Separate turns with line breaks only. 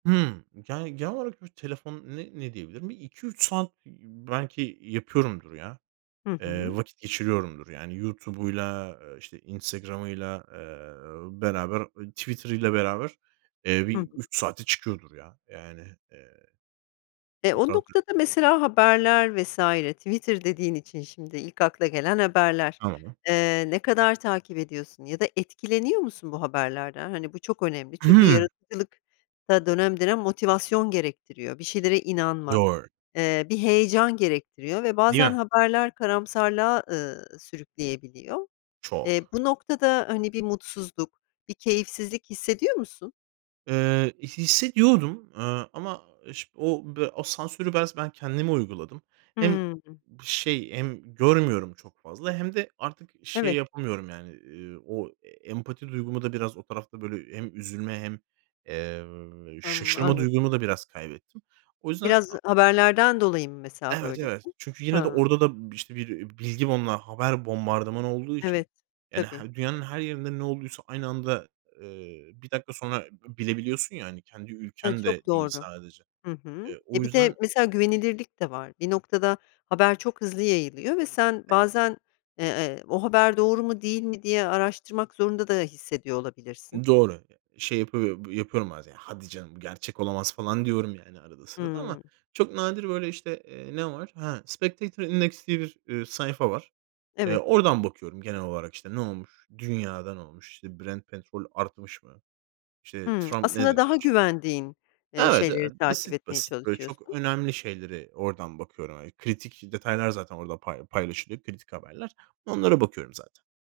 Hımm, yani, genel olarak bir telefon ne ne diyebilirim? Bir 2-3 saat, iii, belki yapıyorumdur ya.
Hı
Eee,
hı.
vakit geçiriyorumdur yani. YouTube'uyla, işte, Instagram'ıyla, eee, beraber, ııı, Twitter'ıyla beraber, eee,
Hı
bir
hı.
3 saate çıkıyordur ya. Yani, eee
E, o
[unintelligible]
noktada mesela haberler vs. Twitter dediğin için şimdi, ilk akla gelen haberler.
Tamam.
Eee, ne kadar takip ediyorsun ya da etkileniyor musun bu haberlerden? Hani, bu çok önemli,
I
çünkü
hımm.
yaratıcılıkta dönem dönem motivasyon gerektiriyor, bir şeylere inanmak,
Doğru.
eee, bir heyecan gerektiriyor ve
Değil
bazen
mi?
haberler karamsarlığa, ııı, sürükleyebiliyor. Eee,
Çok.
bu noktada, hani, bir mutsuzluk, bir keyifsizlik hissediyor musun?
Eee, i hissediyordum, aaa, ama iş o be o sansürü bez ben kendime uyguladım. Hem
Hımm.
şey, hem görmüyorum çok fazla hem de artık şey
Evet.
yapamıyorum yani, eee, o empati duygumu da biraz o tarafta, böyle, hem üzülme hem, eee,
Hımm
şaşırma
anla
duygumu da biraz kaybettim. O yüzden,
Biraz
aaa
haberlerden dolayı mı, mesela,
Evet, evet.
böylesin?
Çünkü yine de
Ha.
orada da bir, işte, bir bilgi bomba haber bombardımanı olduğu için,
Evet,
yani,
tabii.
he dünyanın her yerinde ne olduysa aynı anda, eee, 1 dakika sonra b bilebiliyorsun ya hani. Kendi
Evet,
ülken de
çok
değil
doğru.
sadece.
Hı hı.
Eee, o
E, bir de
yüzden
mesela güvenilirlik de var. Bir noktada haber çok hızlı yayılıyor ve sen
Evet.
bazen, eee, "O haber doğru mu değil mi?" diye araştırmak zorunda da hissediyor olabilirsin.
Doğru. Eee, şey yapıyo b yapıyorum bazen: "Hadi canım, gerçek olamaz." falan diyorum yani arada sırada ama
Hımm.
çok nadir, böyle, işte, eee, ne var? Ha Spectactor Index diye bir, eee, sayfa var. Eee,
Evet.
oradan bakıyorum genel olarak, işte, ne olmuş? Dünyada ne olmuş? İşte, Brent Petrol artmış mı? İşte,
Hımm,
Trump ne
aslında daha
demiş?
güvendiğin, eee,
Evet,
şeyleri
evet,
takip
basit
etmeye
basit. Böyle çok
çalışıyorsun.
önemli şeylere oradan bakıyorum. Hani, kritik detaylar zaten orada pay paylaşılıyor, kritik haberler. Onlara bakıyorum zaten.